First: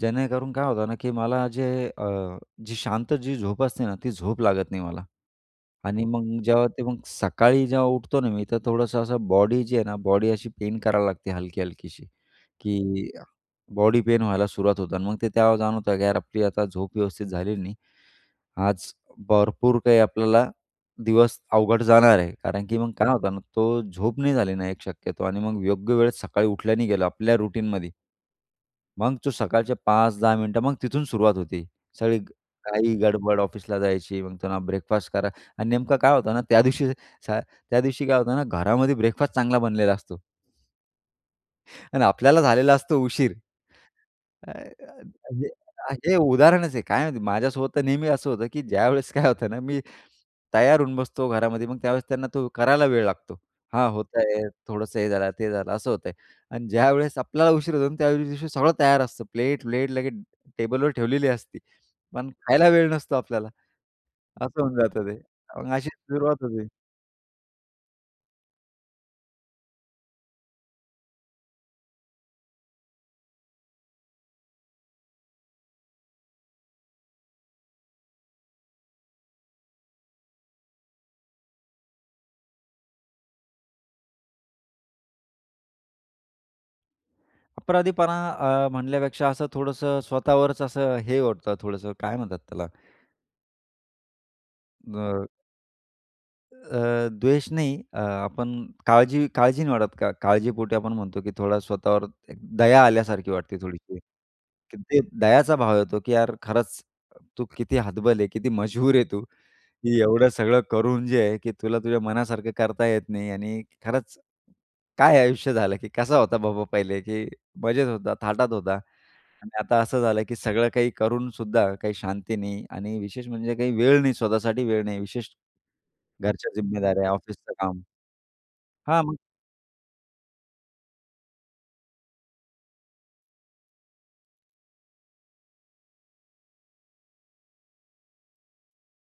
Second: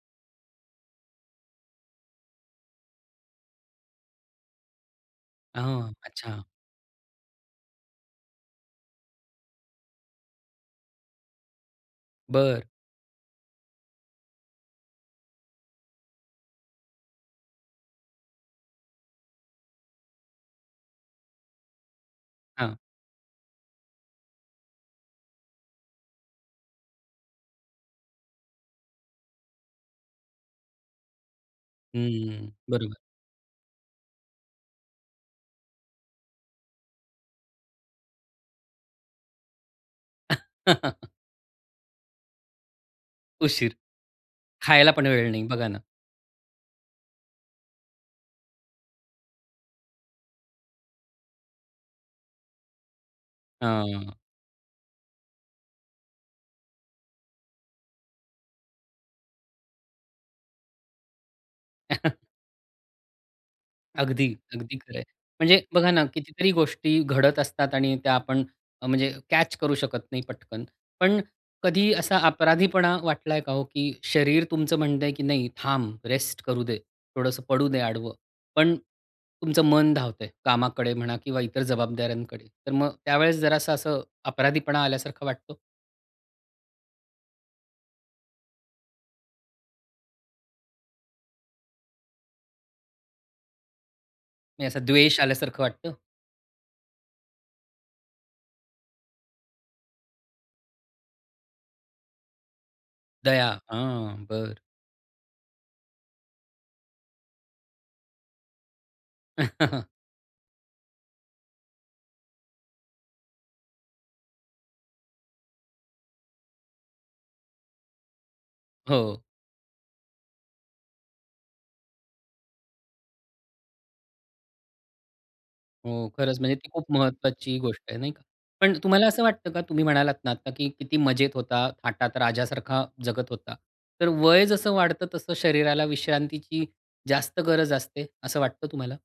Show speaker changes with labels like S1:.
S1: जेणेकरून काय होतं ना, की मला जे अ, जी शांत जी झोप असते ना, ती झोप लागत नाही मला
S2: हां,
S1: आणि मग
S2: अच्छा.
S1: जेव्हा ते मग सकाळी जेव्हा उठतो ना मी, तर थोडंसं असं बॉडी जी आहे ना, बॉडी अशी पेन करावी लागते, हलकी-हलकीशी,
S2: बरं.
S1: की बॉडी पेन व्हायला सुरुवात होते अन् मग ते तेव्हा जाणवतं, की यार, आपली आता झोप व्यवस्थित झालेली नाही. आज भरपूर काही आपल्याला दिवस अवघड जाणार आहे. कारण
S2: हां.
S1: की मग काय होतं ना, तो झोप नाही झाली ना, एक शक्यतो आणि मग योग्य वेळ सकाळी उठल्या नाही गेलो आपल्या रूटीनमध्ये. मग तू सकाळचे 5-10 मिनिटं, मग तिथून सुरुवात होती. सगळी
S2: हं, बरोबर.
S1: घाई-गडबड ऑफिसला जायची, मग त्यांना ब्रेकफास्ट करा आणि नेमकं काय होतं ना त्या दिवशी स त्या दिवशी काय होतं ना, घरामध्ये ब्रेकफास्ट चांगला बनलेला असतो. आणि आपल्याला झालेला असतो उशीर.
S2: उशीर. खायला पण वेळ नाही
S1: [unintelligible]
S2: बघा ना.
S1: हे उदाहरणच आहे. काय माहिती, माझ्यासोबत तर नेहमी असं होतं, की ज्यावेळेस काय होतं ना, मी तयार होऊन बसतो घरामध्ये, मग त्यावेळेस त्यांना तो करायला वेळ लागतो. "हां, होत
S2: हं.
S1: आहे." थोडंसं हे झालं, ते झालं, असं होतं आहे अन् ज्यावेळेस आपल्याला उशीर होतो, त्या दिवशी सगळं तयार असतं, प्लेट प्लेट लगेच टेबलवर ठेवलेली असती. पण खायला वेळ नसतो आपल्याला.
S2: अगदी,
S1: असं होऊन
S2: अगदी खरंय.
S1: जातं ते.
S2: म्हणजे
S1: मग
S2: बघा
S1: अशीच
S2: ना,
S1: सुरुवात
S2: कितीतरी
S1: होते.
S2: गोष्टी घडत असतात आणि त्या आपण, म्हणजे कॅच करू शकत नाही पटकन. पण कधीही असा अपराधीपणा वाटला आहे का हो, की शरीर तुमचं म्हणतं आहे, की "नाही, थांब, रेस्ट करू दे, थोडंसं पडू दे आडवं." पण तुमचं मन धावतं आहे, कामाकडे म्हणा किंवा इतर जबाबदाऱ्यांकडे, तर मग त्यावेळेस जरासा असं अपराधीपणा आल्यासारखा वाटतो?
S1: अपराधीपणा अ, म्हणल्यापेक्षा असं थोडसं स्वतःवरच असं हे होत. थोडंसं काय म्हणतात त्याला?
S2: म्हणजे असं द्वेष
S1: अ
S2: आल्यासारखं वाटतं?
S1: अ, द्वेष नाही. अ, आपण काळजी काळजी नाही वाढत का, काळजीपोटी आपण म्हणतो, की थोडा स्वतःवर एक दया आल्यासारखी
S2: दया.
S1: वाटते, थोडीशी.
S2: हां! बरं.
S1: ते दयाचा भाव येतो, की यार, खरंच तू किती हतबल आहे, किती मजबुर आहे तू. एवढं सगळं करून जे आहे, की तुला तुझ्या मनासारखं करता येत नाही आणि खरंच काय आयुष्य झालं? की कसा होता बाबा पहिले? की मजेत होता, थाटात होता
S2: हो.
S1: आणि आता असं झालं, की सगळं काही करून सुद्धा काही शांती नाही आणि विशेष म्हणजे काही वेळ नाही, स्वतःसाठी वेळ नाही. विशेष
S2: हो, खरंच
S1: घरच्या
S2: म्हणजे ती खूप
S1: जिम्मेदाऱ्या ऑफिसच
S2: महत्त्वाची
S1: काम.
S2: गोष्ट आहे, नाही का? पण
S1: हां,
S2: तुम्हाला
S1: मग
S2: असं वाटतं, का तुम्ही म्हणालात ना आता, की किती मजेत होता, थाटात राजासारखा जगत होता. तर वय जसं वाढतं, तसं शरीराला विश्रांतीची जास्त गरज असते, असं वाटतं तुम्हाला?